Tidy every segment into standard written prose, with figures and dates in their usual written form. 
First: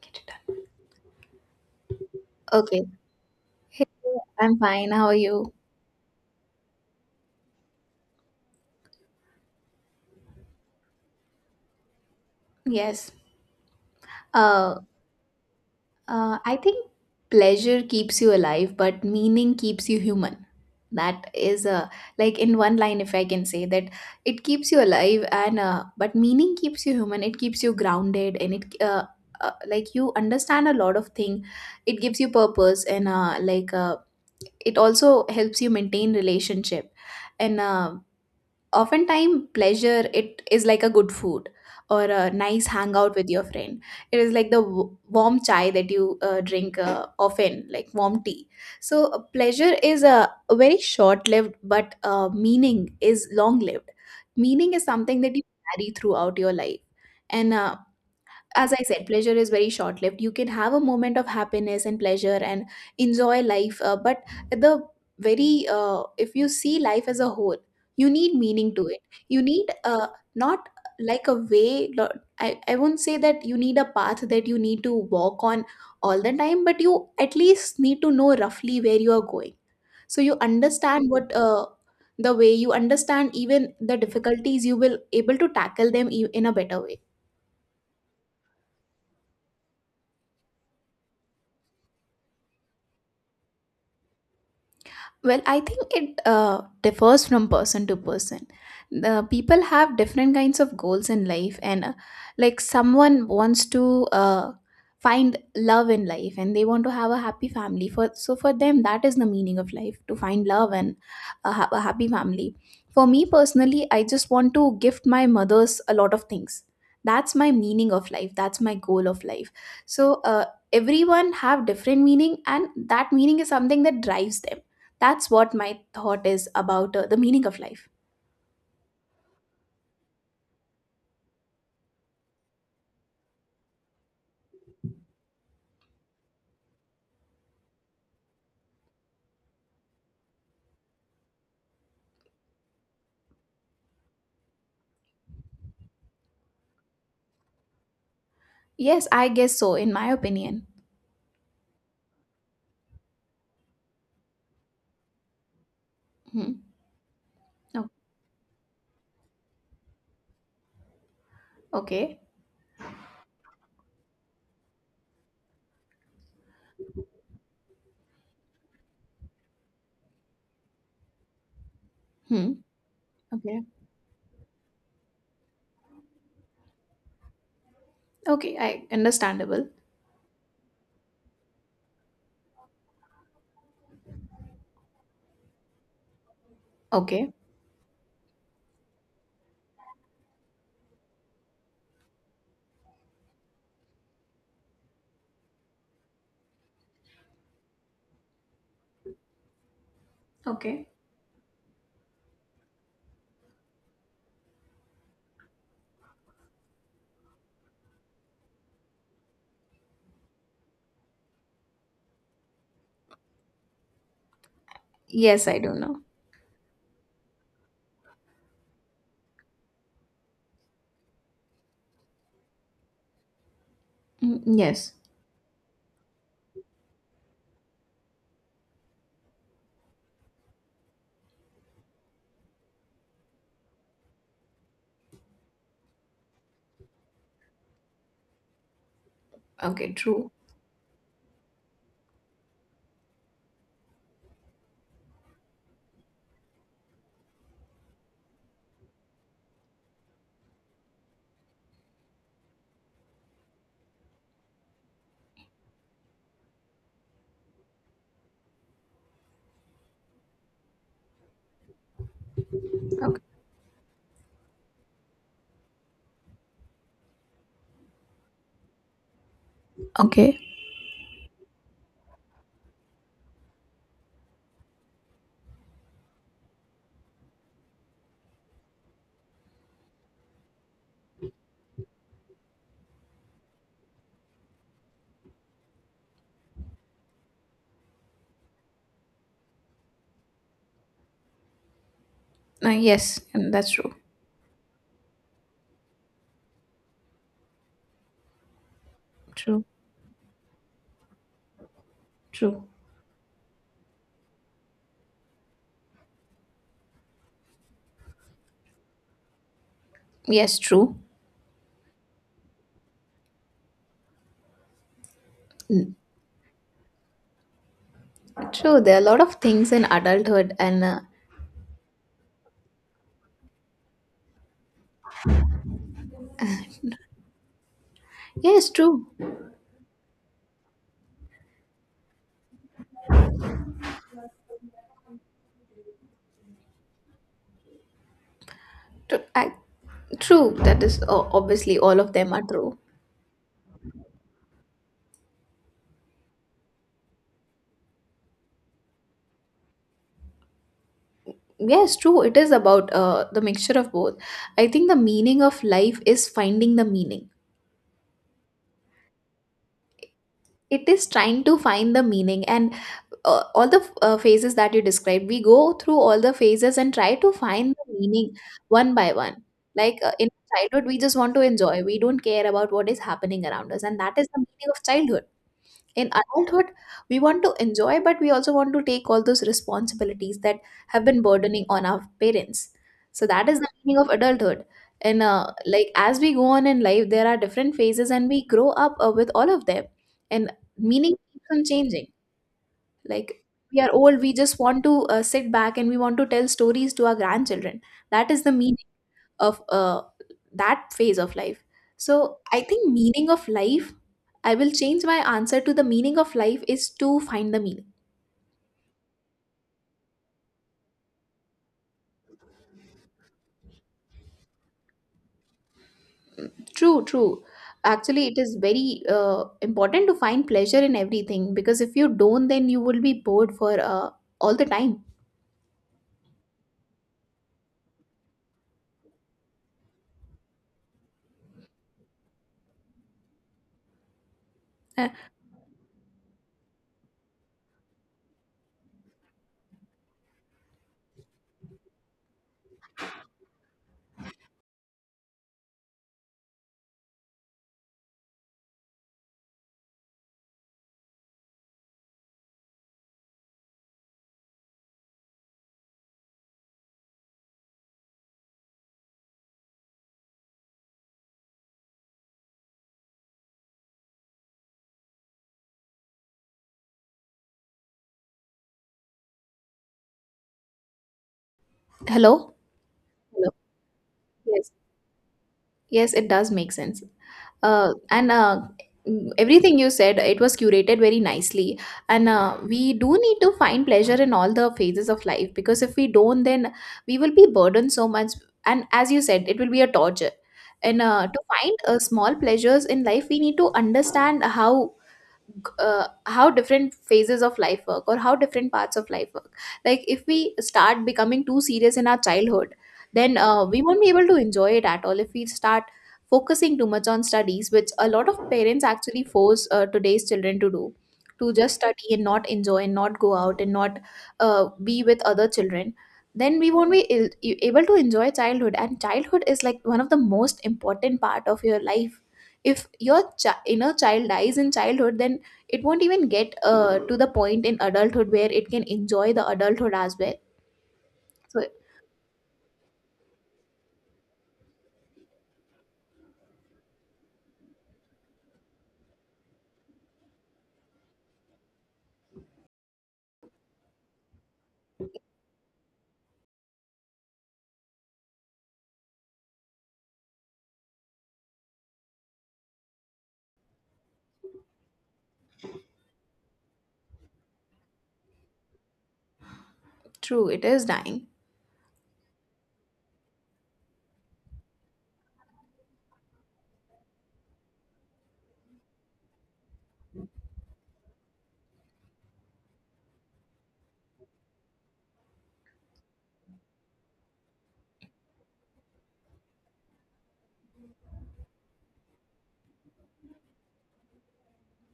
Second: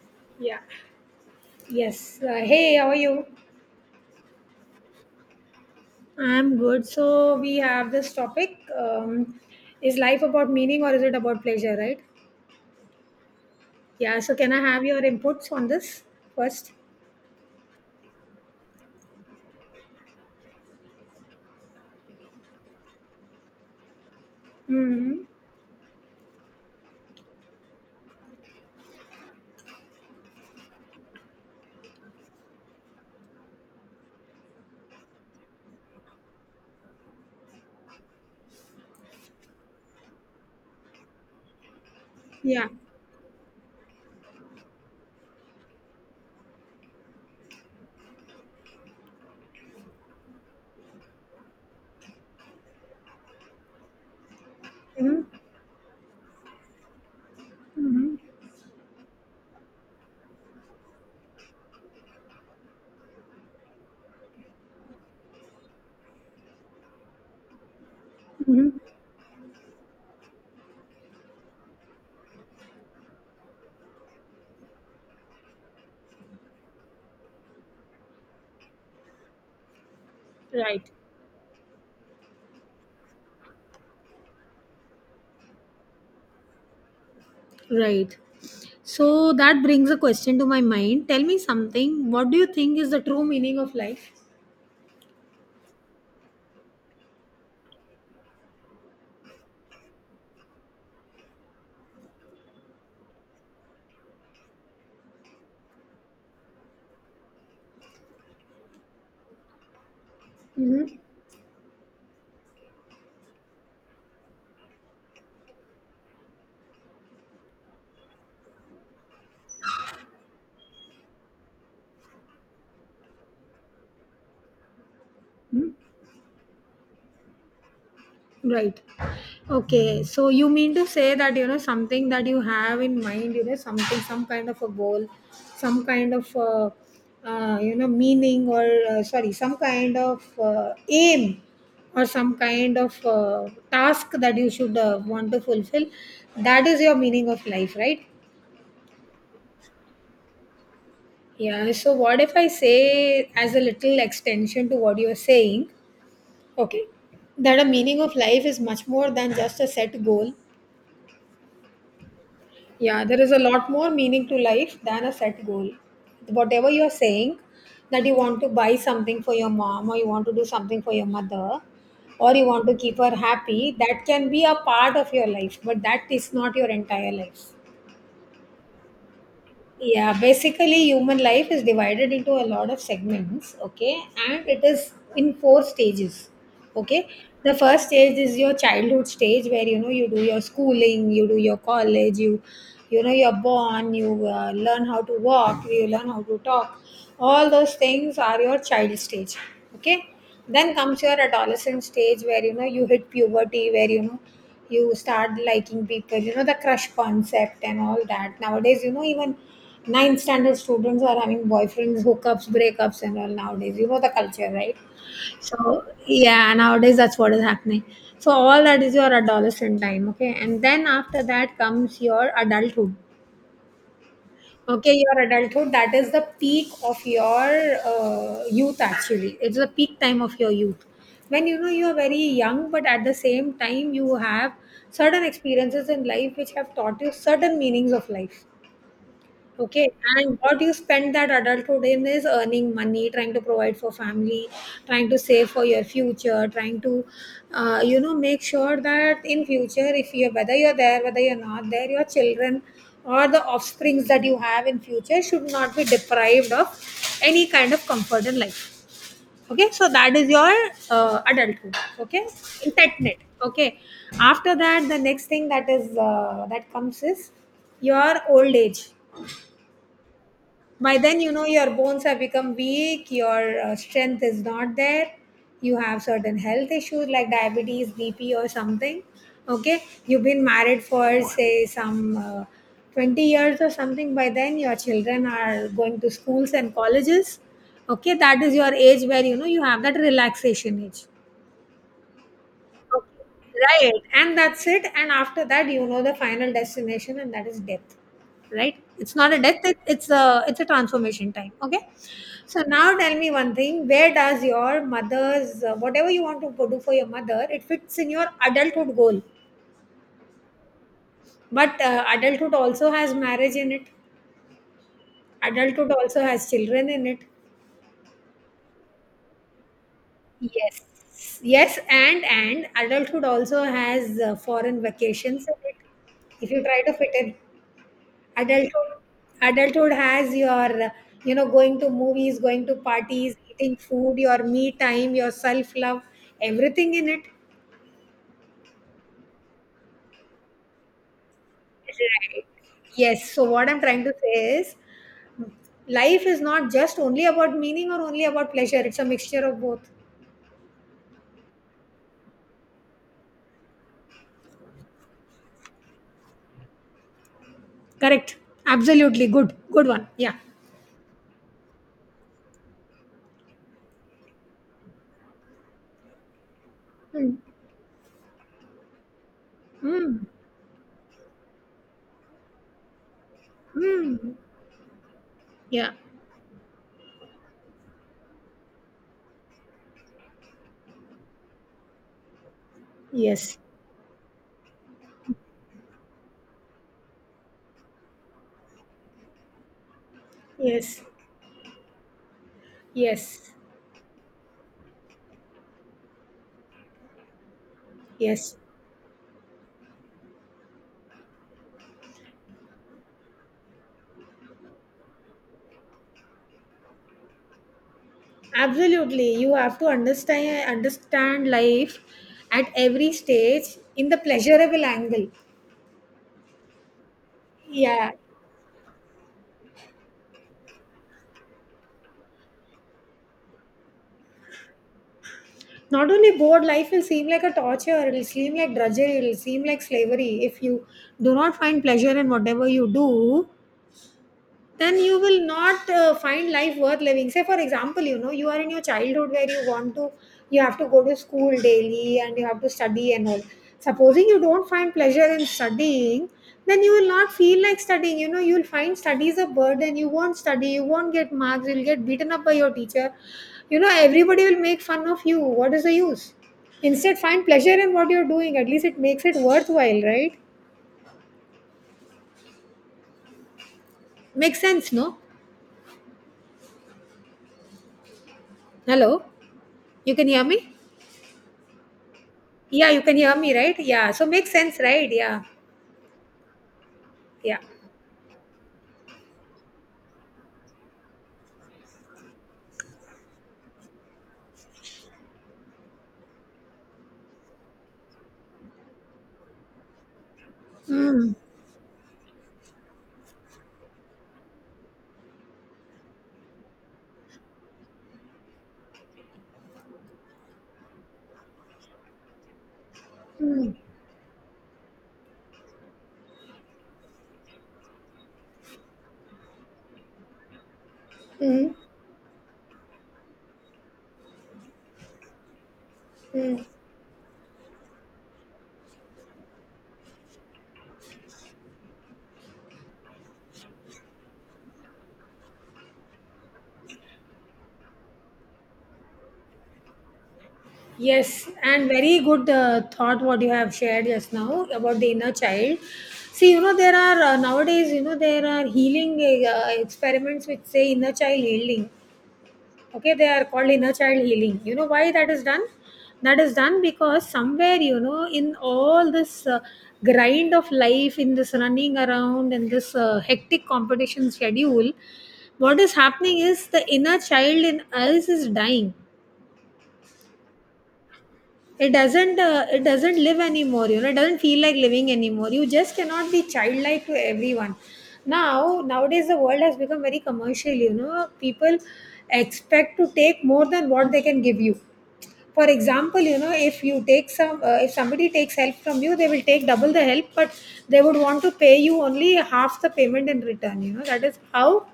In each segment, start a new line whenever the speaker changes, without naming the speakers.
Get it
Yeah. Yes.
done.
Hey,
Okay.
how are you?
Hey, I'm fine. How are you?
I'm good. So we have this topic. Is life about meaning or is it about pleasure, right?
Yes.
Yeah. So can I
Uh,
have your inputs on this
I
1st.
think pleasure keeps you alive, but meaning keeps you human. That is a like in one line, if I can say that, it keeps you
Mm-hmm.
alive, and but meaning keeps you human. It keeps you grounded, and it like you understand a lot of thing. It gives you purpose, and it also helps you maintain relationship and oftentimes pleasure it is like a good food or a nice
Yeah.
hangout with your friend. It is like the warm chai that you drink often, like warm tea. So pleasure is a very short lived, but meaning is long lived. Meaning is something
Hmm.
that you carry throughout your life, and
Hmm.
as I said, pleasure is very short lived. You can have a moment of happiness and pleasure and enjoy life, but the very if you see life as a whole, you need
Hmm.
meaning to it. You need not like a way. I won't say that you need a path that you need to walk on all the time, but you at least need to know roughly where you are going, so you
Right.
understand what. The way you understand, even the difficulties you will able to tackle them in a better way.
Right. So that brings a question to my mind. Tell me something. What do you think is the true meaning of life?
Well, I think it differs from person to person. The people have different kinds of goals in life, and like someone wants to find love in life, and they want to have a happy family. For so for them, that is the meaning of life, to find love
Hmm.
and a happy family. For me personally, I just want to gift my mothers a lot of things. That's my meaning of life. That's my goal of life. So everyone have different meaning, and that meaning is something that drives them. That's what my thought is about the meaning of life.
Right. Okay. So you mean to say that, you know, something that you have in mind, you know, something, some kind of a goal, some kind of, you know, meaning or, sorry, some kind of aim or some kind of task that you should want to fulfill. That is your meaning of life, right?
Yes, I guess so, in my opinion.
Yeah. So what if I say, as a little extension to what you're saying,
Hmm.
okay, that a
Oh,
meaning of life is much more than just a set goal.
okay.
Yeah, there is a lot more meaning to life than a set goal. Whatever you're saying, that you want to buy something for your mom, or you want to do something for your mother, or you
Hmm.
want to keep her
Okay.
happy, that can be a part of your life, but that is not your entire life.
Okay. I understandable.
Yeah, basically human life is divided into a lot of segments, okay, and it is in four stages, okay.
Okay.
The first stage is your childhood stage where, you know, you do your schooling, you do your college, you know you're born, you learn how to walk, you learn how to talk. All those things are your child stage, okay. Then
Okay.
comes your adolescent stage where, you know, you hit puberty, where, you know, you start liking people. You know the crush concept and all that nowadays. You know, even ninth standard students are having boyfriends, hookups, breakups, and all nowadays. You know the culture, right?
Yes, I do
So
know.
yeah, nowadays that's what is happening. So all that is your adolescent time, okay? And then after that comes your adulthood.
Mm, yes.
Okay, your adulthood, that is the peak of your youth actually. It's the peak time of your youth. When you know you are very young, but at the same time, you have certain experiences in life which have taught you certain meanings of life. Okay,
Okay. True.
and what you spend that adulthood in is earning money, trying to provide for family, trying to save for your future, trying to, you know, make sure that in future, if you whether you're there, whether you're not there, your children or the offsprings that you have in future should not be deprived of any kind of comfort in life. Okay, so that is your adulthood. Okay, in that net.
Okay.
Okay, after that, the next thing that comes is your old age.
Okay.
By then you know your bones have become weak, your strength is not there. You have certain health issues like diabetes, bp, or something. Okay, you've been married for say some 20 years or something. By then your children are going to schools and colleges, okay. That is your age where, you know, you have that relaxation age. Okay.
Yes, and that's
Right.
true.
And that's it. And after that, you know, the final destination, and that is death. Right? It's not a death,
True.
it's a transformation time. Okay. So
True.
now tell me one thing. Where does your mother's whatever you want to go do for your mother, it fits in your adulthood goal.
Yes, true.
But adulthood also has marriage in it. Adulthood
Mm,
also has children in it.
true. There are a lot of things in adulthood, and
Yes. Yes, and adulthood also has foreign vacations in it. If you try to fit it
yes,
adulthood
true.
adulthood has your you know going to movies, going to parties, eating food, your me time, your self love, everything in it,
True. I, true. That is obviously all of them are
right?
true.
Yes, so what I'm trying to say is life is not just only about meaning or only about pleasure. It's a mixture of both.
Yes, true. It is about the mixture of both. I think the meaning of life is finding the meaning.
Correct, absolutely, good, good one. Yeah.
It is trying to find the meaning, and all the phases that you described, we go through all the phases and try to
Mm.
find the meaning one by one. Like
Mm.
in childhood, we just want to enjoy. We don't care about what is happening around us, and that is
Mm.
the meaning of childhood.
Yeah,
In adulthood, we want to enjoy, but we also want to take all those responsibilities that have been burdening on our parents. So that
yes,
is the meaning of adulthood. And like as we go on in life, there are different phases and we grow up with all of them, and
yes,
meaning keeps on changing. Like,
yes,
we are old, we just want to sit back and we want to tell stories to our grandchildren. That is the
yes.
meaning of that phase of life. So I think meaning of life, I will change my answer to: the meaning of life is to find the meaning.
Absolutely, you have to understand life at every stage in the pleasurable angle.
True, true.
Yeah,
Actually it is very important to find pleasure in everything, because if you don't, then you will be bored for all the time.
not only bored, life will seem like a torture, it'll seem like drudgery, it'll seem like slavery if you do not find pleasure in whatever you do. Then
Uh,
you will not find life worth living. Say for example, you know, you are in your childhood where you want to you have to go to school daily and you have to study and all. Supposing you don't find pleasure in studying, then you will not feel like studying. You know you will find studies a burden, you won't study, you won't get marks, you'll get beaten up by your teacher. You know everybody will make fun of you. What is the use? Instead find pleasure in what you're doing, at least it makes it worthwhile, right? Makes sense, no? Hello. You can hear me.
hello.
Yeah, you can hear
Hello.
me, right? Yeah. So makes
Yes.
sense, right? Yeah.
Yes, it does make sense.
Yeah.
Uh, and uh, Everything you said, it was curated very nicely. And we do need to find pleasure in all the phases of life, because if we don't, then we will be burdened so much. And as you said, it will be a torture. And
Mm.
to find small pleasures in life, we need to understand how different phases of life work, or how different parts of life work. Like if we start becoming too serious in our childhood, then
Mm.
we won't be able to enjoy it at all. If we start focusing too much on studies, which a lot of parents actually force today's children to do, to
Mm.
just study and not enjoy and not go out and not be with other children, then
Mm.
we won't be able to enjoy childhood. And childhood is like one of the most important part of your life. If your inner child dies in childhood, then it won't even get to the point in adulthood where it can enjoy the adulthood as well.
Yes,
So
and very good thought what you have shared just now about the inner child. See, you know, there are nowadays, you know, there are healing experiments which say inner child healing. Okay, they are called inner child healing. You know why that is done. That is done because somewhere, you know, in all this grind of life, in this running around and this hectic competition schedule, what is happening is the inner child in us is dying.
true, it is dying.
It doesn't it doesn't live anymore, you know, it doesn't feel like living anymore. You just cannot be childlike to everyone. Now, nowadays the world has become very commercial, you know. People expect to take more than what they can give you. For example, you know, if you take some, if somebody takes help from you, they will take double the help, but they would want to pay you only half the payment in return. You know, that is how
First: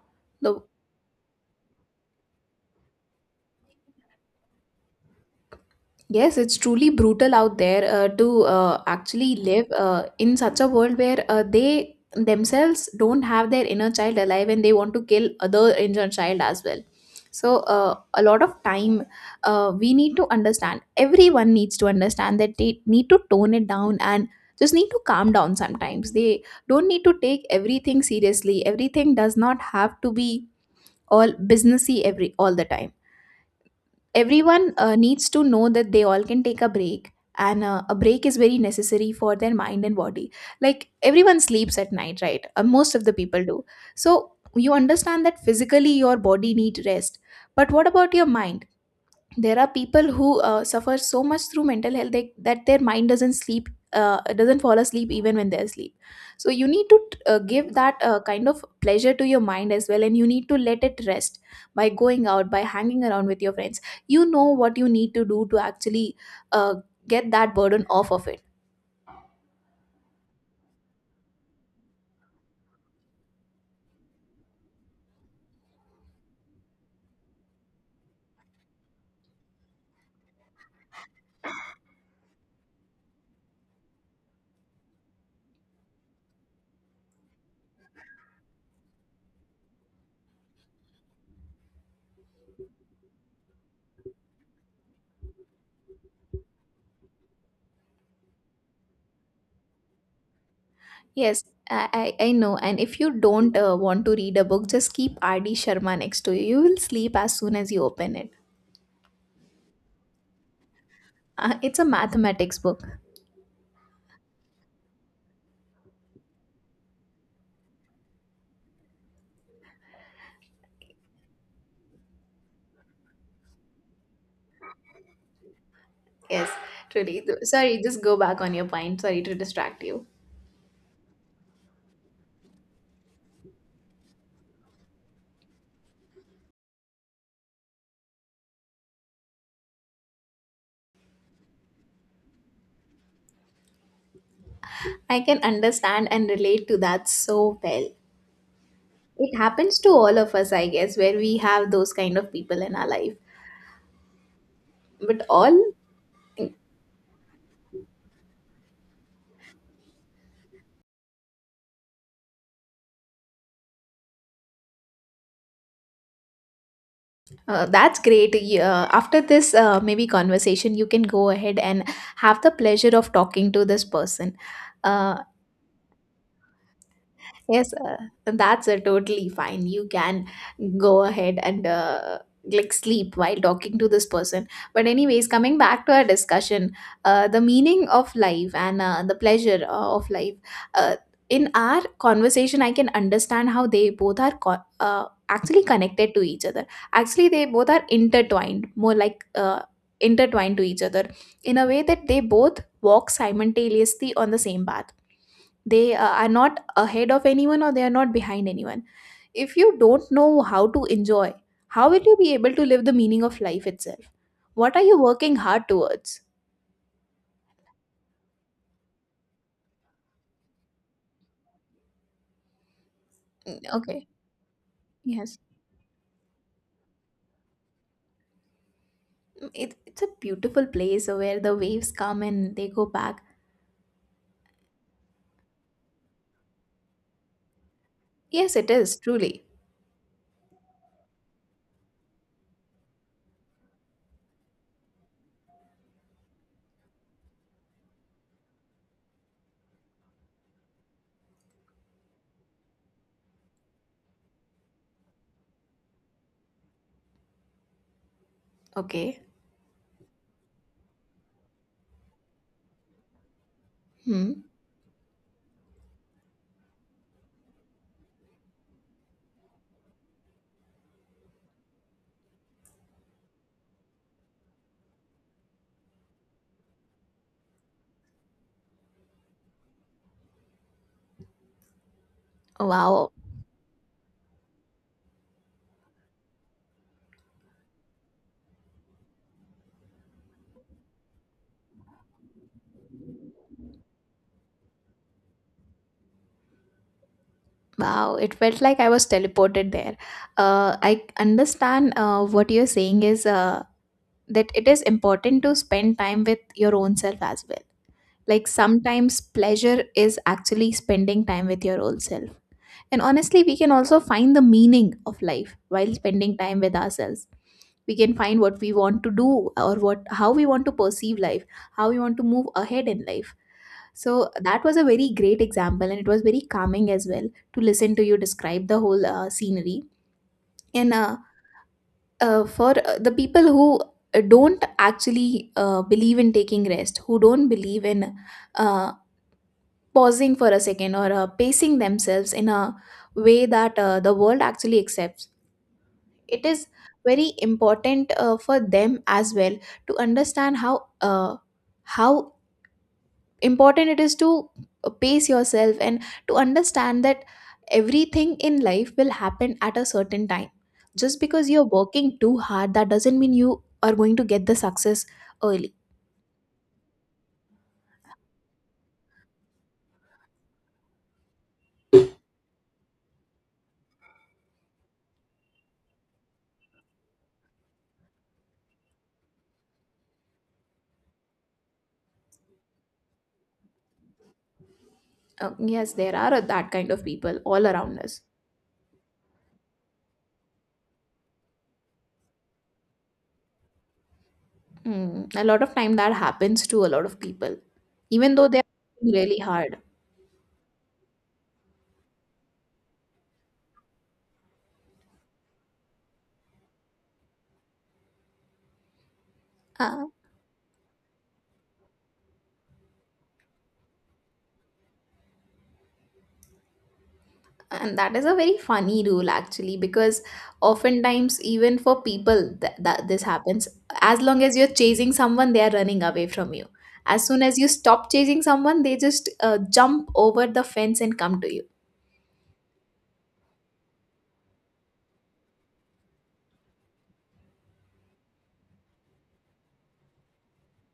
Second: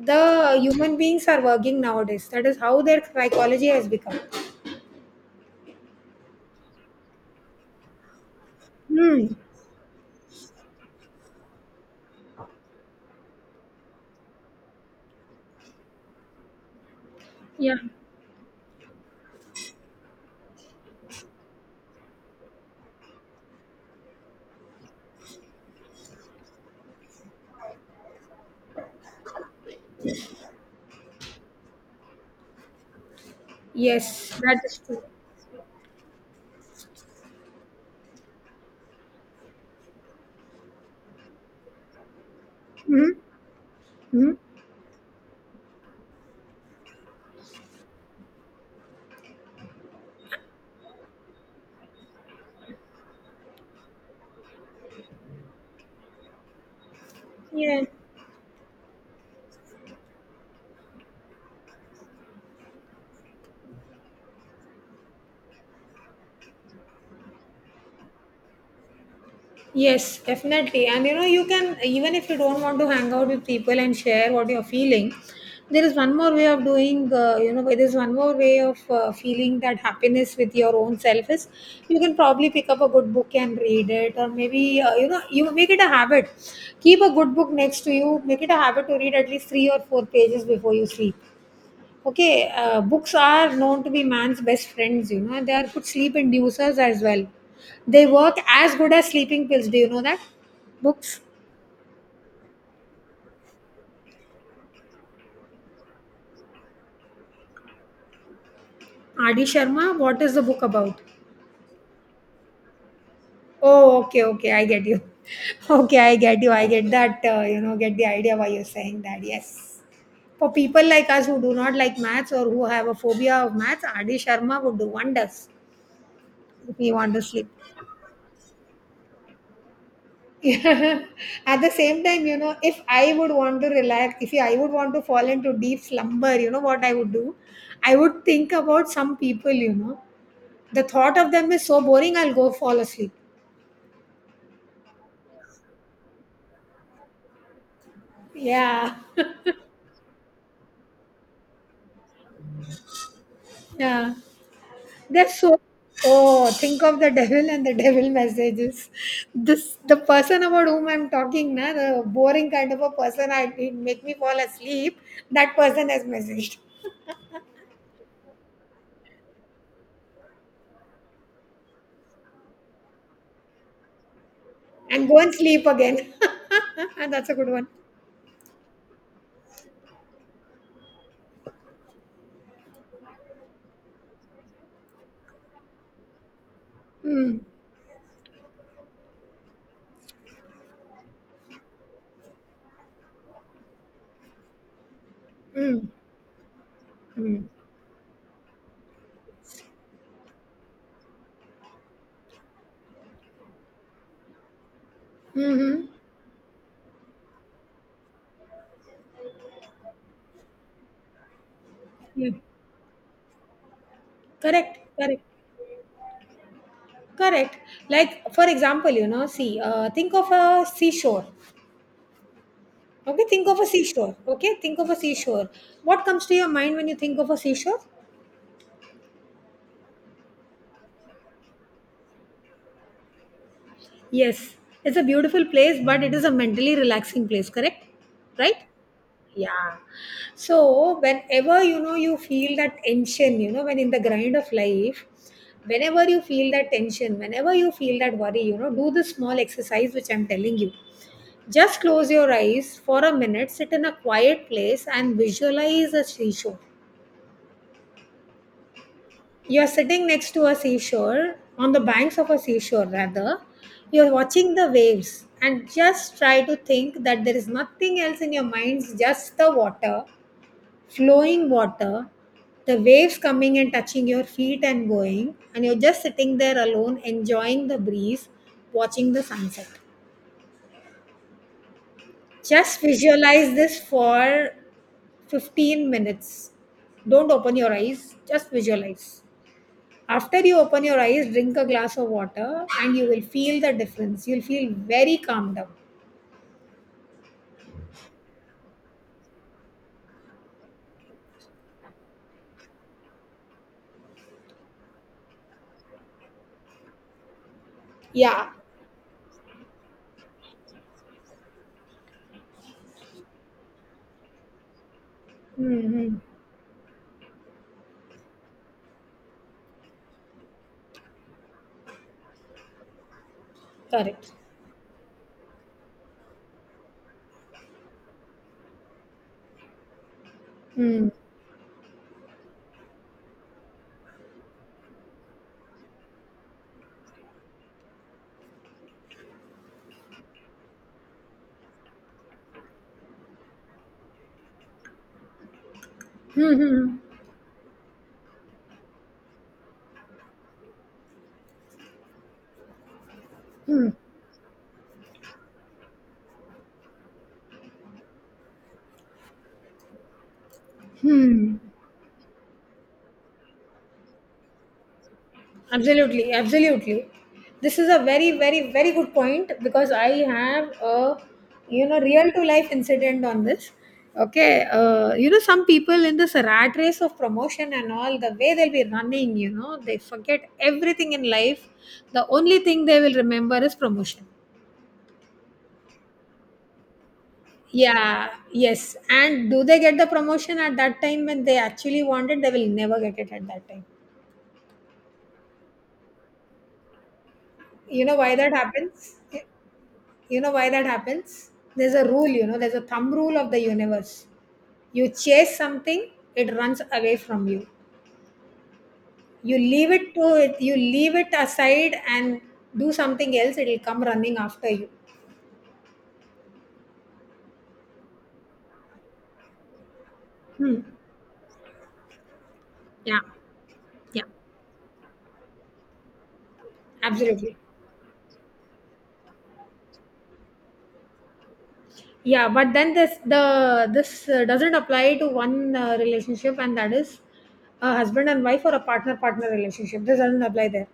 the
The
human beings are working nowadays. That is how their psychology has become.
yes, it's truly brutal out there to
Hmm.
actually live in such a world where they themselves don't have their inner child alive and they want to kill other inner child as well. So,
Yeah.
a lot of time we need to understand, everyone needs to understand that they need to tone it down and just need to calm down sometimes. They don't need to take everything seriously. Everything does not have to be all businessy every all the time.
Yes, that
Everyone
is true.
needs to know that they all can take a break, and a break is very necessary for their mind and body. Like everyone sleeps at night, right? Uh, most of
Hmm.
the people do.
Hmm.
So you understand that physically your body need rest, but what about your mind? There are people who suffer so much through mental health that their mind doesn't sleep, doesn't fall asleep even when they're asleep. So you need to give
Yeah.
that kind of pleasure to your mind as well, and you need to let it rest by going out, by hanging around with your friends. You know what you need to do to actually uh, get that burden off of it.
Yes, definitely. And you know, you can, even if you don't want to hang out with people and share what you're feeling, there is one more way of doing. You know, there's one more way of feeling that happiness with your own self is you can probably pick up a good book and read it, or maybe you know you make it a habit. Keep a good book next to you. Make it a habit to read at least three or four pages before you sleep. Okay, books are known to be man's best friends, you know, they are good sleep inducers as well. They work as good as sleeping pills. Do you know that? Books.
Yes, I know, and if you don't want to read a book, just keep R.D. Sharma next to you. You will sleep as soon as you open it.
Adi Sharma, what is the book about?
It's a mathematics book.
Oh, okay, okay, I get you. Okay, I get you. I get that, you know, get the idea why you're saying that. Yes. For people like us who do not like maths or who have a phobia of maths, Adi Sharma would do wonders
Yes,
if we want
truly.
to sleep.
Sorry, just go back on your point. Sorry to distract you.
Yeah. At the same time, you know, if I would want to relax, if I would want to fall into deep slumber, you know what I would do? I would think about some people, you know. The thought of them is so boring, I'll go fall asleep.
I can understand and relate to that so well.
Yeah.
It happens to all of us, I guess, where we have those kind of people in our life.
Yeah.
But
They're so
all
oh, think of the devil and the devil messages. This the person about whom I'm talking, na, the boring kind of a person I it make me fall asleep. That person has messaged.
that's great. After this, maybe conversation, you can go ahead and have the pleasure of talking to this person.
And go
Uh,
and sleep again. and that's a good one.
Yes, that's totally fine. You can go ahead and like sleep while talking to this person. But anyways, coming back to our discussion,
Mm,
the meaning of life and the pleasure of life. Uh, in our conversation, I can understand how they both are actually
mm,
connected to each other. Actually, they
mm.
both are intertwined, more like intertwined to each other in a way that they both walk simultaneously on the same path.
Mhm.
They are not ahead of anyone, or they are not behind anyone. If you don't know how to enjoy, how will you
Yeah.
be able to live the meaning of life itself? What
Correct,
are you
correct,
working hard towards?
correct. Like, for example, you know, see, think of a seashore. Okay, think of
Mm,
a
okay.
seashore. Okay, think of a
Yes.
seashore. What comes to your mind when you think of a seashore?
Mm, it's a beautiful place where the waves come and they go back.
Yes, it's a beautiful place, but it is a mentally relaxing place, correct?
Yes,
Right?
it is, truly.
Yeah, so whenever, you know, you feel that tension, you know, when in the grind of life, whenever you feel that tension, whenever you feel that worry, you know do this small exercise which I'm telling you. Just close your eyes for a minute, sit in a quiet place, and visualize a seashore.
Okay.
You're sitting next to a seashore, on the banks of a seashore rather, you're
Hmm.
watching the waves and just try to think that there is nothing else in your minds, just the water, flowing water, the waves coming and touching your feet and going, and you're just sitting there alone, enjoying the breeze, watching the sunset. Just
Wow.
visualize this for 15 minutes. Don't open your eyes, just visualize. After you open your eyes, drink a glass of water, and you will feel the difference. You'll feel very calmed down.
Wow, it felt like I was teleported there. Uh, I understand what you're saying is that it is important to spend time with your own self as well. Like
Yeah.
sometimes pleasure is actually spending time with your old self. And honestly, we can also find the meaning of life while
Mm-hmm.
spending time with ourselves. We can find what we want to do, or what how we want to perceive life, how we want to move ahead in life. So
Correct.
that was a very great example, and it was very calming as well to listen to you describe the whole scenery. And
Hmm.
uh, uh, for the people who don't actually believe in taking rest, who don't believe in uh, pausing for a second, or pacing themselves in a way that the world actually accepts. It
Hmm.
is
Hmm.
very important for them as well to understand how important
Hmm.
it is to pace yourself and to understand that everything in life will happen at a certain time. Just because
Hmm.
you're working too hard, that doesn't mean you are going to get the success early.
Absolutely, absolutely. This is a very, very, very good point because I have a real to life incident on this. Okay, you know some people in this rat race of promotion and all the way they'll be running, they forget everything in life. The only thing they will remember is promotion.
Yes, there are that kind of people all around us.
Yeah, yes. And do they get the promotion at that time when they actually want it? They will never get it at that time.
Mm, a lot of time that happens to a lot of people,
You know
even
why
though
that
they're working
happens?
really hard.
You know why that happens? There's a rule, there's a thumb rule of the universe. You chase something, it runs away from you. You leave
Uh,
it to it, you leave it aside and do something else, it'll come running after you.
and that is a very funny rule actually, because
Hmm.
oftentimes even for people that
Yeah.
this happens, as
Yeah.
long as you're chasing someone, they are running away from you. As soon
Absolutely.
as you stop chasing someone, they just jump over the fence and come to you.
Yeah, but then this doesn't apply to one relationship, and that is a husband and wife or a partner relationship. This doesn't apply there.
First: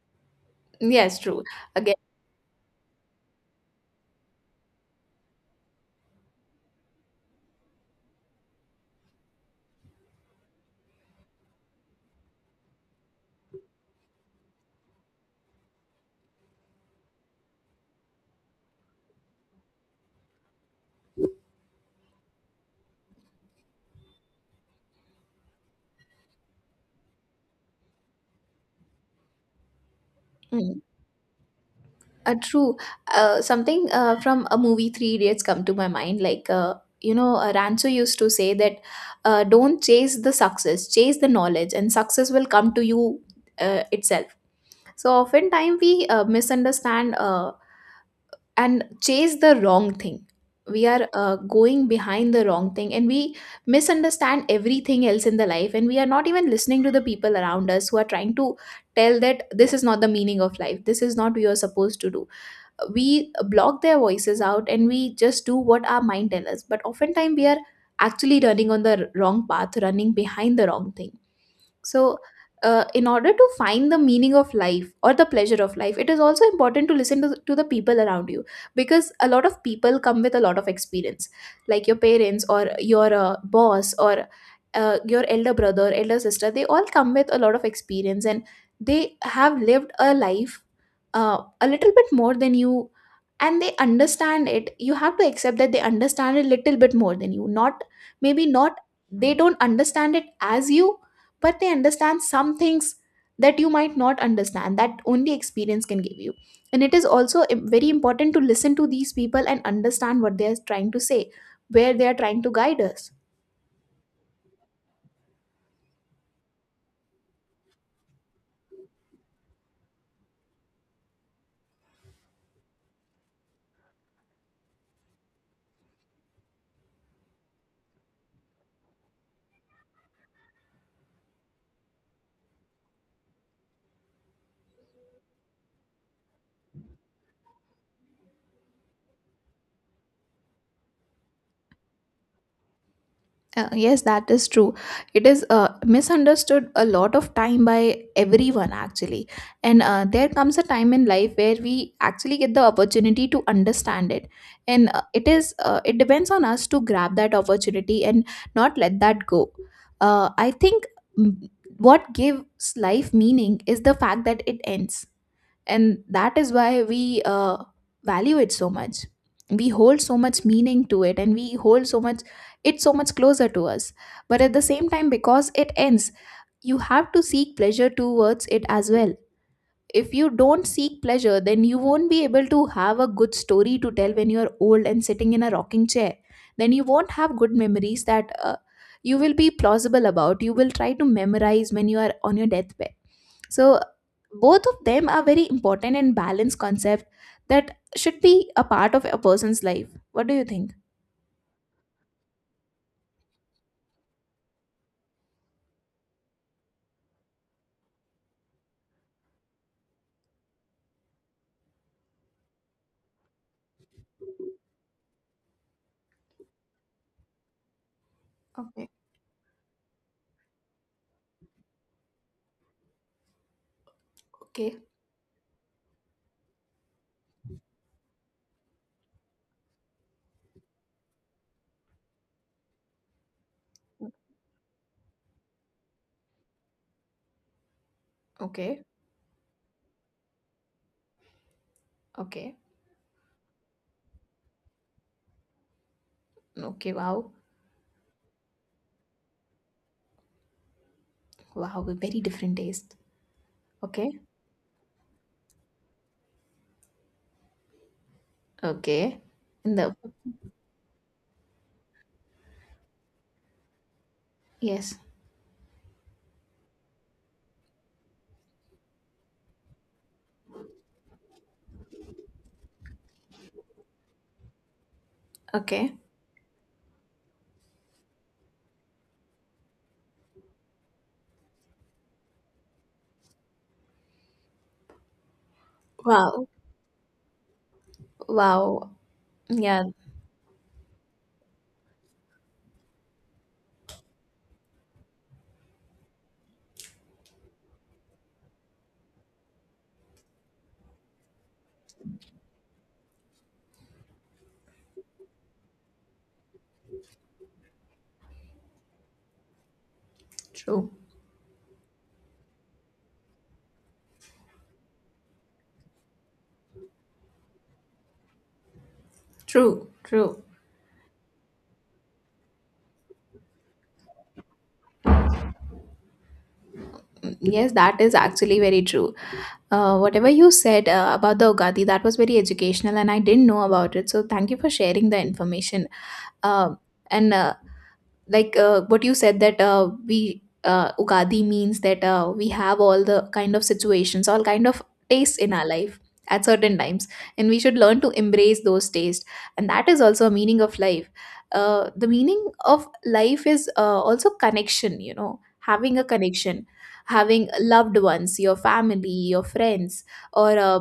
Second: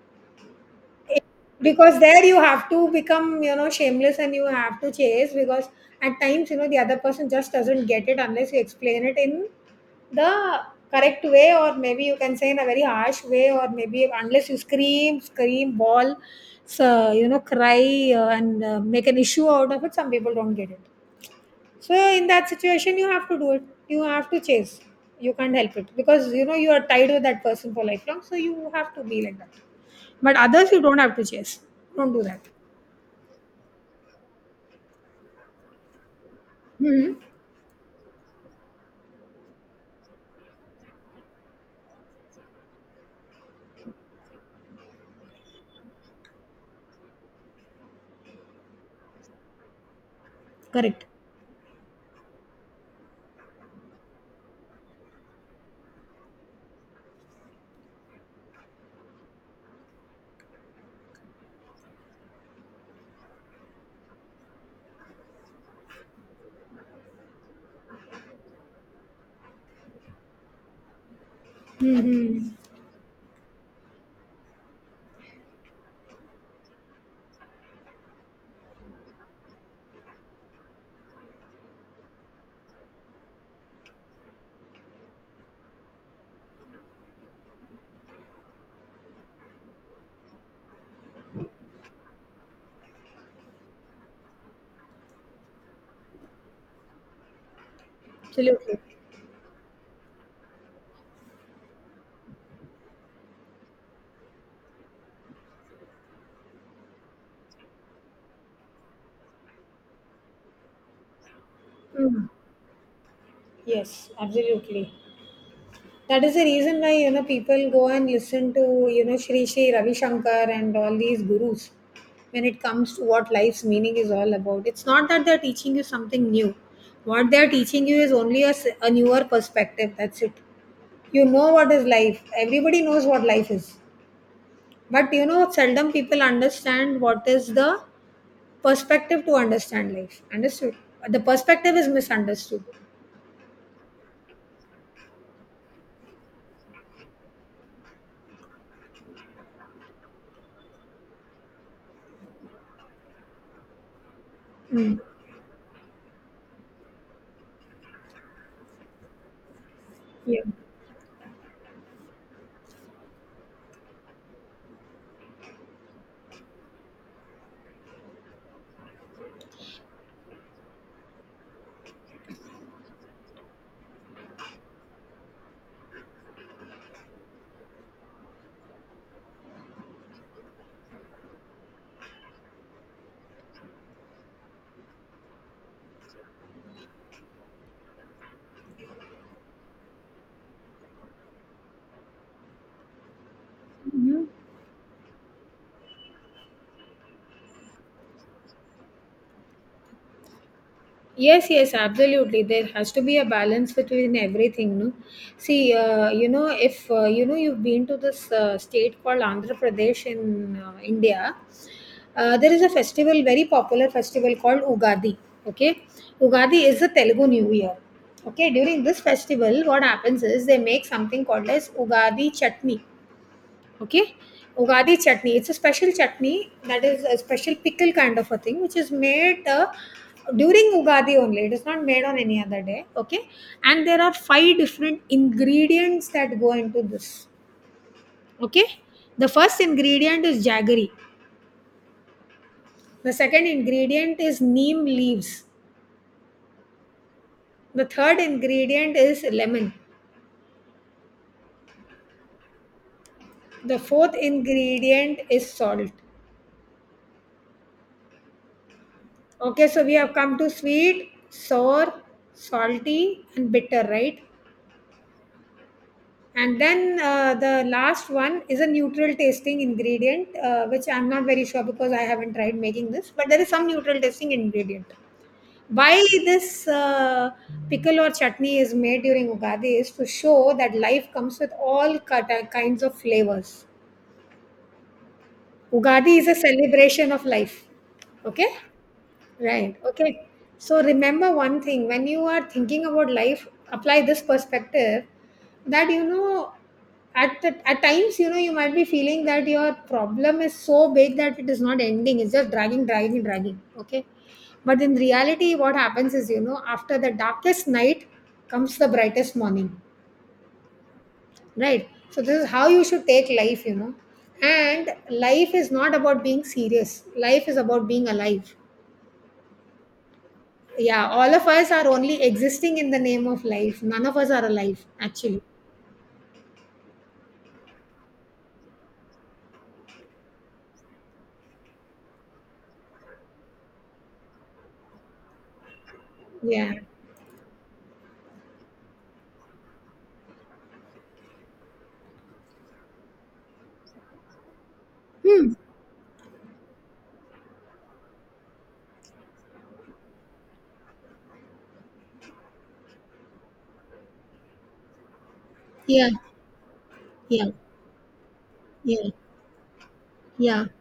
Yes,
it-
true. Again.
because there you have to become you know shameless and you have to chase because at times you know the other person just doesn't get it unless you explain it in the correct way or maybe you can say in a very harsh way or maybe unless you scream ball so you know cry and make an issue out of it some people don't get it so in that situation, you have to do it. You have to chase. You can't help it because you know you are tied with that person for lifelong. So you have to be like that. But others, you don't have to chase. Don't do that.
True. Something from a movie Three Idiots come to my mind.
Hmm.
Rancho used to say that don't chase the success, chase the knowledge, and success will come to you itself. So oftentimes we misunderstand and chase the wrong thing. We
Correct.
are going behind the wrong thing, and we misunderstand everything else in the life, and we are not even listening to the people around us who are trying to tell that this is not the meaning of life. This is not what you are supposed to do. We block their voices out and we just do what our mind tells us, but oftentimes we are actually running on the wrong path, running behind the wrong thing. So
Hmm.
in order to find the meaning of life or the pleasure of life, it is also important to listen to the people around you, because a lot of people come with a lot of experience, like your parents or your boss or your elder brother, elder sister. They all come with a lot of experience and they have lived a life a little bit more than you, and they understand it. You have to accept that they understand it a little bit more than you. Not maybe
Absolutely.
not, they don't understand it as you, but they understand some things that you might not understand, that only experience can give you. And it is also very important to listen to these people and understand what they are trying to say, where they are
Hmm.
trying to guide us.
Yes, absolutely. That is the reason why you know people go and listen to you know Shri Shri Ravi Shankar and all these gurus. When it comes to what life's meaning is all about, it's not that they're teaching you something new. What they're teaching you is only a, a newer perspective. That's it. You know what is life. Everybody knows what life is, but you know seldom people understand what is the perspective to understand life. Understood. The perspective is misunderstood.
Yes, that is true. It is misunderstood a lot of time by everyone, actually. And there comes a time in life where we actually get the opportunity to understand it. And
Mm.
it depends on us to grab that opportunity and not let that go. I think, mm, what gives life meaning is the fact that it ends, and that is why we value it so much. We hold so much meaning to it, and we hold so much, it's so much closer to us. But at the same time, because it ends, you have to seek pleasure towards it as well. If you don't seek pleasure, then you won't be able to have a good story to tell when you're old and sitting in a rocking chair. Then you won't have good memories that you will be plausible about, you will try to memorize when you are on your deathbed. So both of them are very important and balanced concept that should be a part of a person's life. What do you think?
Yes, yes, absolutely. There has to be a balance between everything, no? See, you know, if you know you've been to this state called Andhra Pradesh in India, there is a festival, very popular festival called Ugadi. Okay, Ugadi is the Telugu New Year. Okay, during
Okay,
this festival, what happens is they make something called as Ugadi chutney. Okay.
okay,
Ugadi chutney. It's a special chutney that is a special pickle kind of a thing which is made during Ugadi only. It is not made on any other day. Okay. And there are five different ingredients that go into this. Okay.
okay,
The first ingredient is jaggery.
okay,
The second ingredient is neem leaves.
okay. Wow,
The third ingredient is lemon.
wow, a very different taste.
The
Okay,
fourth ingredient is salt.
okay.
Okay,
In
so we
the,
have come to sweet, sour, salty, and bitter, right?
yes,
And then the last one is a neutral tasting ingredient, which I'm not very sure because I haven't tried making this, but there is some neutral tasting ingredient.
okay.
Why this pickle or chutney is made during Ugadi is to show that life comes with all kinds of flavors. Ugadi is a
Wow,
celebration of life. Okay?
wow.
Right.
Yeah,
Okay. So remember one thing when you are thinking about life, apply this perspective that you know at times you know you might be feeling that your problem is so big that it is not ending. It's just dragging, dragging, dragging. Okay. But in reality, what happens is you know after the darkest night comes the brightest morning.
true,
Right. So this is how you should take life. You know, and life is not about being serious. Life is about being alive.
true, true.
Yeah, all of us are only existing in the name of life. None of us are alive, actually.
Mm, yes, that is actually very true. Whatever you said about the Ugadi, that was very educational, and I didn't know about it. So thank you for sharing the information.
Yeah.
um, and what you said that we Ugadi means that we have all the kind of situations, all kind of tastes
Hmm.
in our life at certain times, and we should learn to embrace those tastes. And that is also a meaning of life. The meaning of life is also connection. You know, having a
Yeah.
connection,
Yeah.
having loved ones, your
Yeah.
family, your friends, or
Yeah.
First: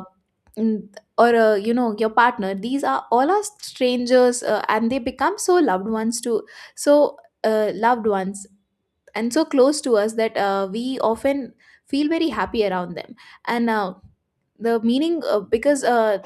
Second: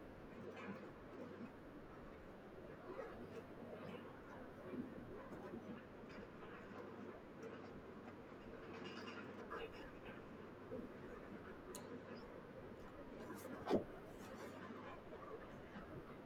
mm, you know, your partner. These are all are strangers and they become so loved ones too. So loved ones and so close to us that we often feel very happy around them. And the meaning because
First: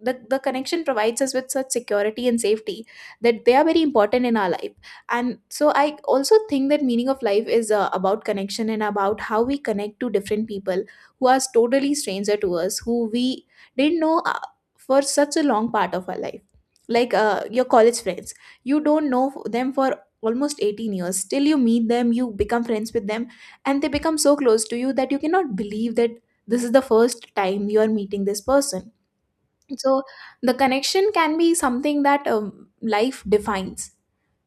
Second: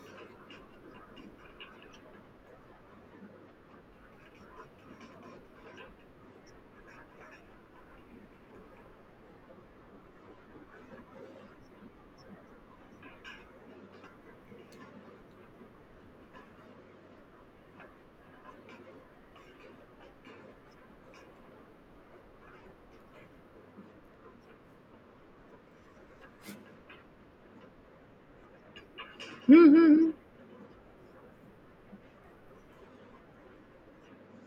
the connection provides us with such security and safety that they are very important in our life. And so I also think that meaning of life is about connection and about how we connect to different people who are totally stranger to us, who we didn't know for such a long part of our life. Like your college friends, you don't know them for almost 18 years, till you meet them, you become friends with them, and they become so close to you that you cannot believe that this is the first time you are meeting this person.
Hmm. Hmm,
So
hmm.
the connection can be something that life defines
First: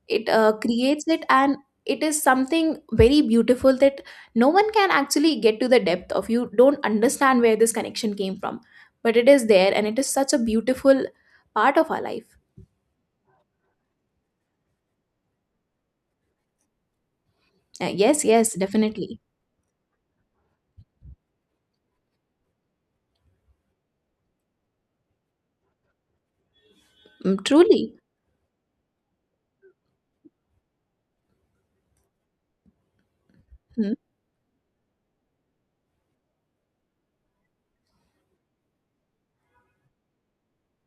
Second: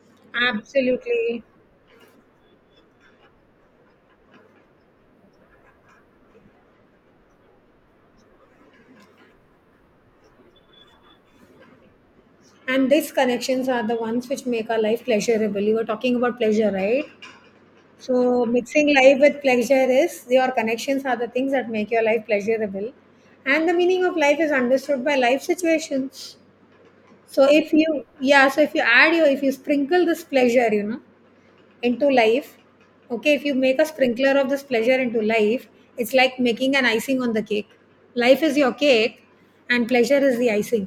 it, creates it.
Absolutely.
And it is something very beautiful that no one can actually get to the depth of. You don't understand where this connection came from, but it is there, and it is such a beautiful part of our life.
And these connections are the ones which make our life pleasurable. You were talking about pleasure, right?
Yes,
So
yes,
mixing life
definitely.
with pleasure is your connections are the things that make your life pleasurable. And the meaning of life is understood by life situations.
Mm,
So if
truly.
you yeah, so if you add your if you sprinkle this pleasure, you know, into life. Okay, if you make a
Hmm.
sprinkler of this pleasure into life, it's like making an icing on the cake. Life is your cake and pleasure is the icing.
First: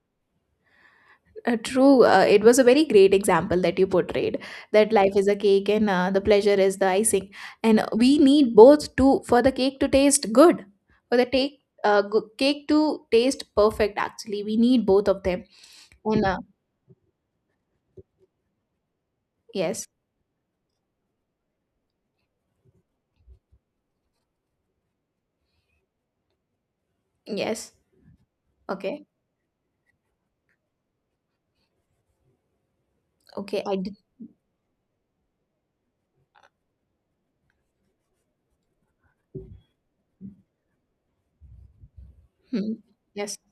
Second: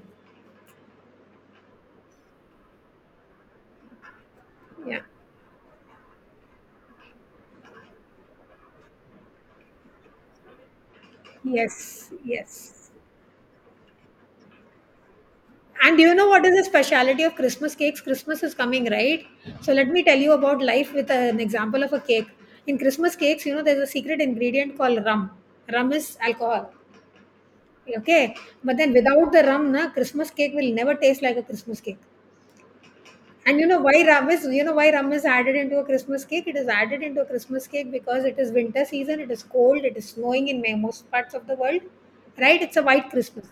True. It was a very great example that you portrayed, that
Yeah.
life is a cake and the pleasure is the icing. And we need both to for the cake to taste good, for the
Yes,
cake
yes,
to taste perfect. Actually, we need both of them.
and do you
And
know what is the speciality of Christmas cakes? Christmas is coming, right? So
yes,
let me tell you about life with an example of a cake. In Christmas cakes, you know there's a secret ingredient called rum. Rum is alcohol.
yes,
Okay, but then
okay,
without the rum na Christmas cake will never taste like a Christmas cake. And
okay.
you
I
know
did.
why rum is you know why rum is added into a Christmas cake? It is added into a Christmas cake because it is winter season, it is cold, it is snowing in most parts of the world, right?
Hmm.
It's a white
Yes,
Christmas.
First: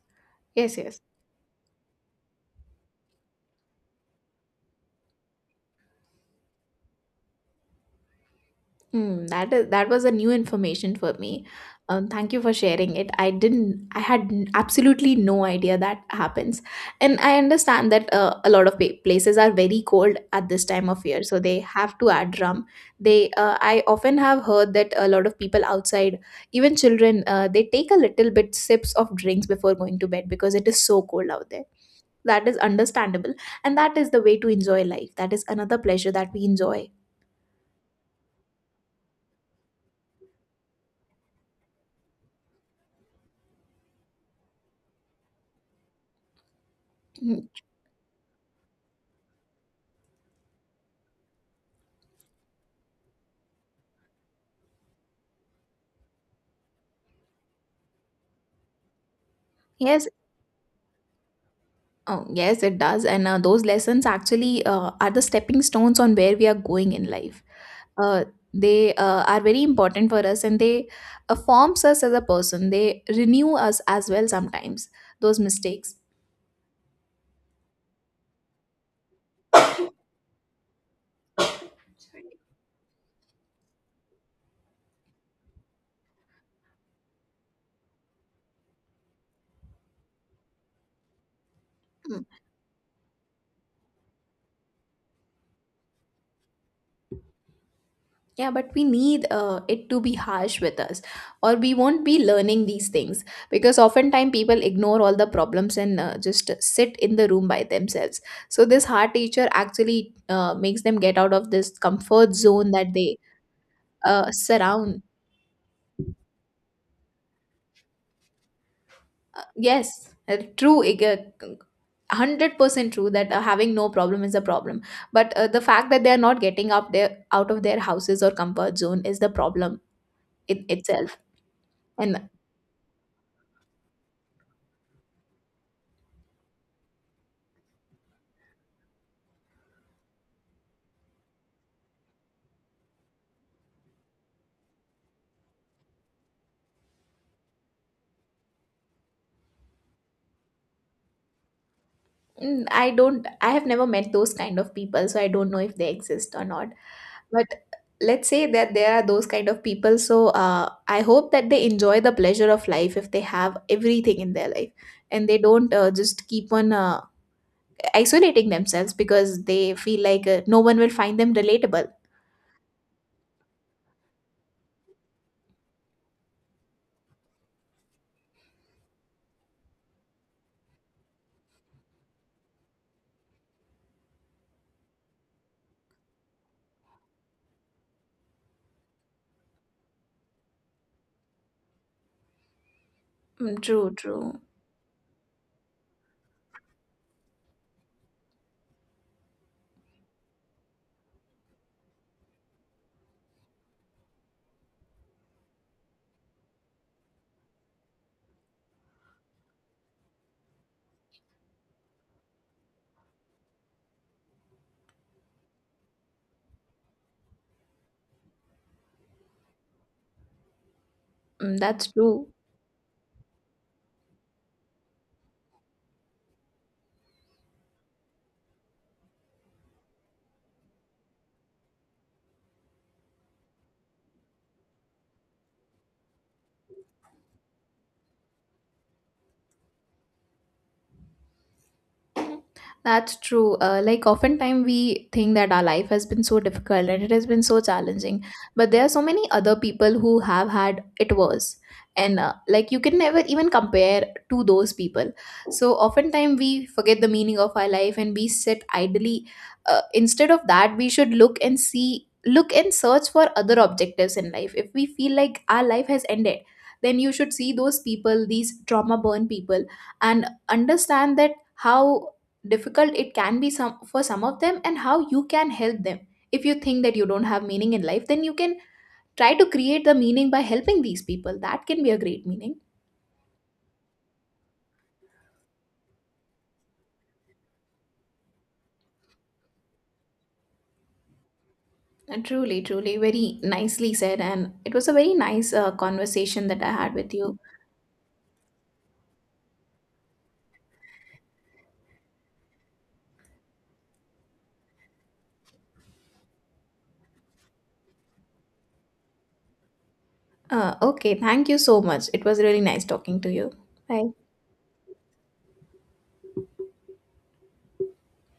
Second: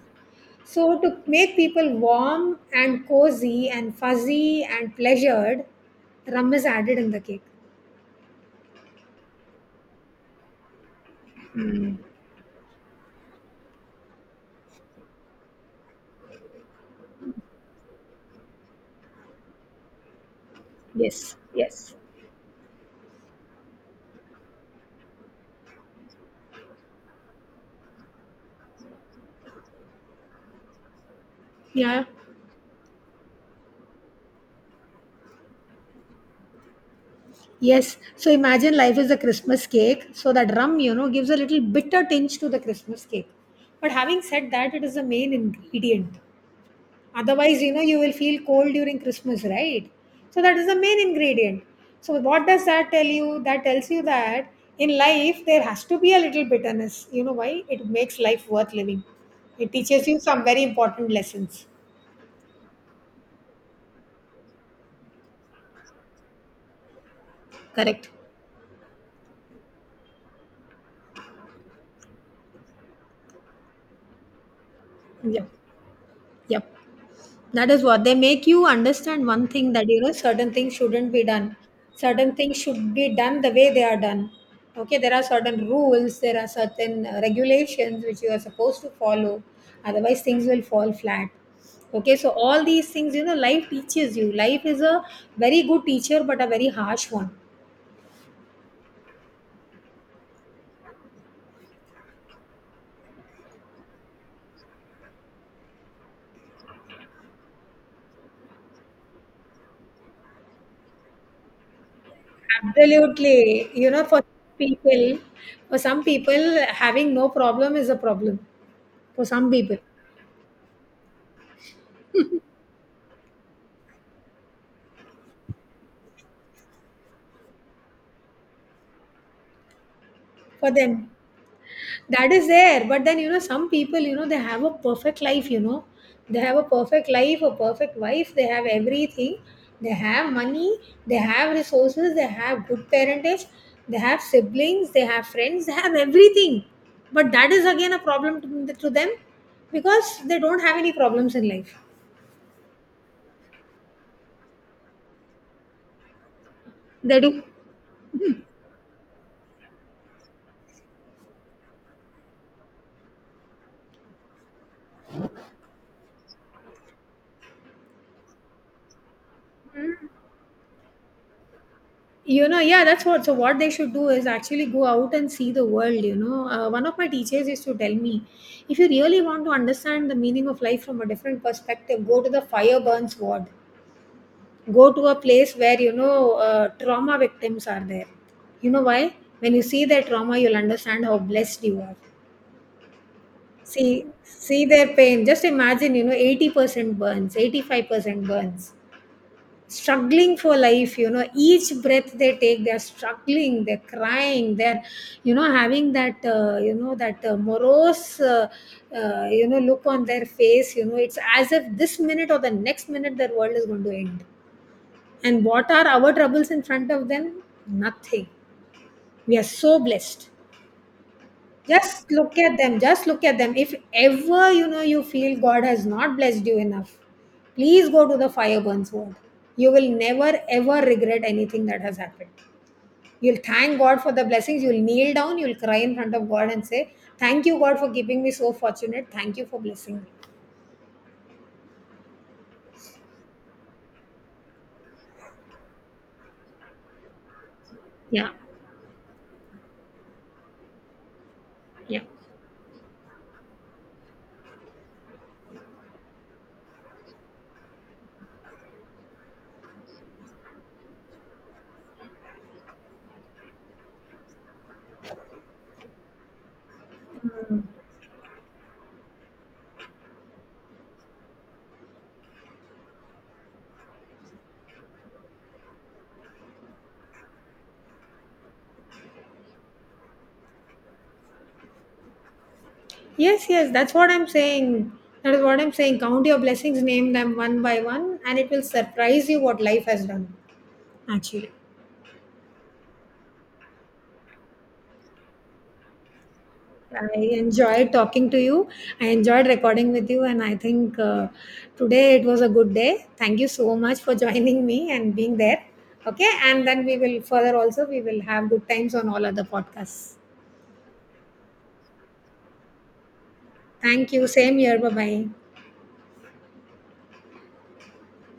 yes,
So
yes.
to make people warm and cozy and fuzzy and pleasured, rum is added in the cake.
Mm, that is that was a new information for me. Thank you for sharing it. I didn't. I had absolutely no idea that happens, and I understand that a lot of places are very cold at this time of year, so they have to add rum. They. I often have heard that a lot of people outside, even children, they take a little bit sips of drinks before going to bed because it is so cold out there.
Yeah.
That is understandable, and that is the way to enjoy life. That is another pleasure that we enjoy.
Yes. So imagine life is a Christmas cake. So that rum, you know, gives a little bitter tinge to the Christmas cake. But having said that, it is the main ingredient.
Mm,
Otherwise, you know you will feel cold during Christmas, right? So that is the main ingredient. So what does that tell you? That tells you that in life there has to be a little bitterness. You know why? It makes life worth living. It teaches
yes.
you some very important lessons.
Oh, yes, it does. And those lessons actually are the stepping stones on where we are going in life.
Correct.
Uh, they are very important for us, and they forms us as a person. They renew us as well sometimes, those
Yep.
mistakes.
Yep. That is what they make you understand, one thing that you know certain things shouldn't be done. Certain things should be done the way they are done. Okay, there are certain rules, there are certain regulations which you are supposed to follow, otherwise, things will fall flat. Okay,
Mm.
so all these things you know, life teaches you. Life is a very good teacher, but a very harsh one.
Yeah, but we need it to be harsh with us, or we won't be learning these things, because oftentimes people ignore all the problems and just sit in the room by themselves. So this hard teacher actually makes them get out of this comfort zone that they
Absolutely, you know, for
surround.
people, for some people, having no problem is a problem. For
Uh,
some people,
yes, 100% true that having no problem is a problem, but the fact that they are not getting up there out of their houses or comfort zone is the problem in
for them.
itself. And
That is there, but then you know some people, you know, they have a perfect life, you know, they have a perfect life, a perfect wife, they have everything, they have money, they have resources, they have good parentage, they have siblings, they have friends, they have everything, but that is again a problem to them because they don't have any problems in life.
mm, I don't, I have never met those kind of people, so I don't know if they exist or not.
They do.
But let's say that there are those kind of people. So I hope that they enjoy the pleasure of life if they have everything in their life, and they don't just keep on isolating themselves because they feel like no one will find them relatable.
You know, yeah, that's what. So, what they should do is actually go out and see the world. You know, one of my teachers used to tell me if you really want to understand the meaning of life from a different perspective, go to the fire burns ward, go to a place where, you know, trauma victims are there. You know why? When you see their trauma, you'll understand how blessed you are.
Mm, true,
See,
true.
see their pain. Just imagine, you know, 80% burns, 85% burns, struggling for life. You know, each breath they take, they're struggling, they're crying, they're you know having that you know that morose you know look on their face. You know, it's as if this minute or the next minute their world is going to end. And what are our troubles in front of them? Nothing. We are so blessed.
Mm, that's
Just
true.
look at them. Just look at them. If ever you know you feel God has not blessed you enough, please go to the fire burns word. You will never ever regret anything that has happened. You'll thank God for the blessings. You'll kneel down. You'll cry in front of God and say, "Thank you, God, for keeping me so fortunate. Thank you for blessing me."
That's true. Like oftentimes we think that our life has been so difficult and it has been so challenging, but there are so many other people who have had it worse, and like you can never even compare to those people. So oftentimes we forget the meaning of our life and we sit idly. Instead of that, we should look and see, look and search for other objectives in life. If we feel like our life has ended, then you should see those people, these trauma burn people, and understand that how difficult it can be some for some of them, and how you can help them. If you think that you don't have meaning in life, then you can try to create the meaning by helping these people. That can be a great meaning.
Yes, yes, that's what I'm saying. That is what I'm saying. Count your blessings, name them one by one, and it will surprise you what life has done. Actually.
And truly, truly very nicely said, and it was a very nice conversation that I had with
I
you.
enjoyed talking to you. I enjoyed recording with you, and I think today it was a good day. Thank you so much for joining me and being there. Okay, and then we will further also we will have good times on all other podcasts.
Uh, okay, thank you so much. It was really nice talking to you. Bye.
Thank you. Same here. Bye bye.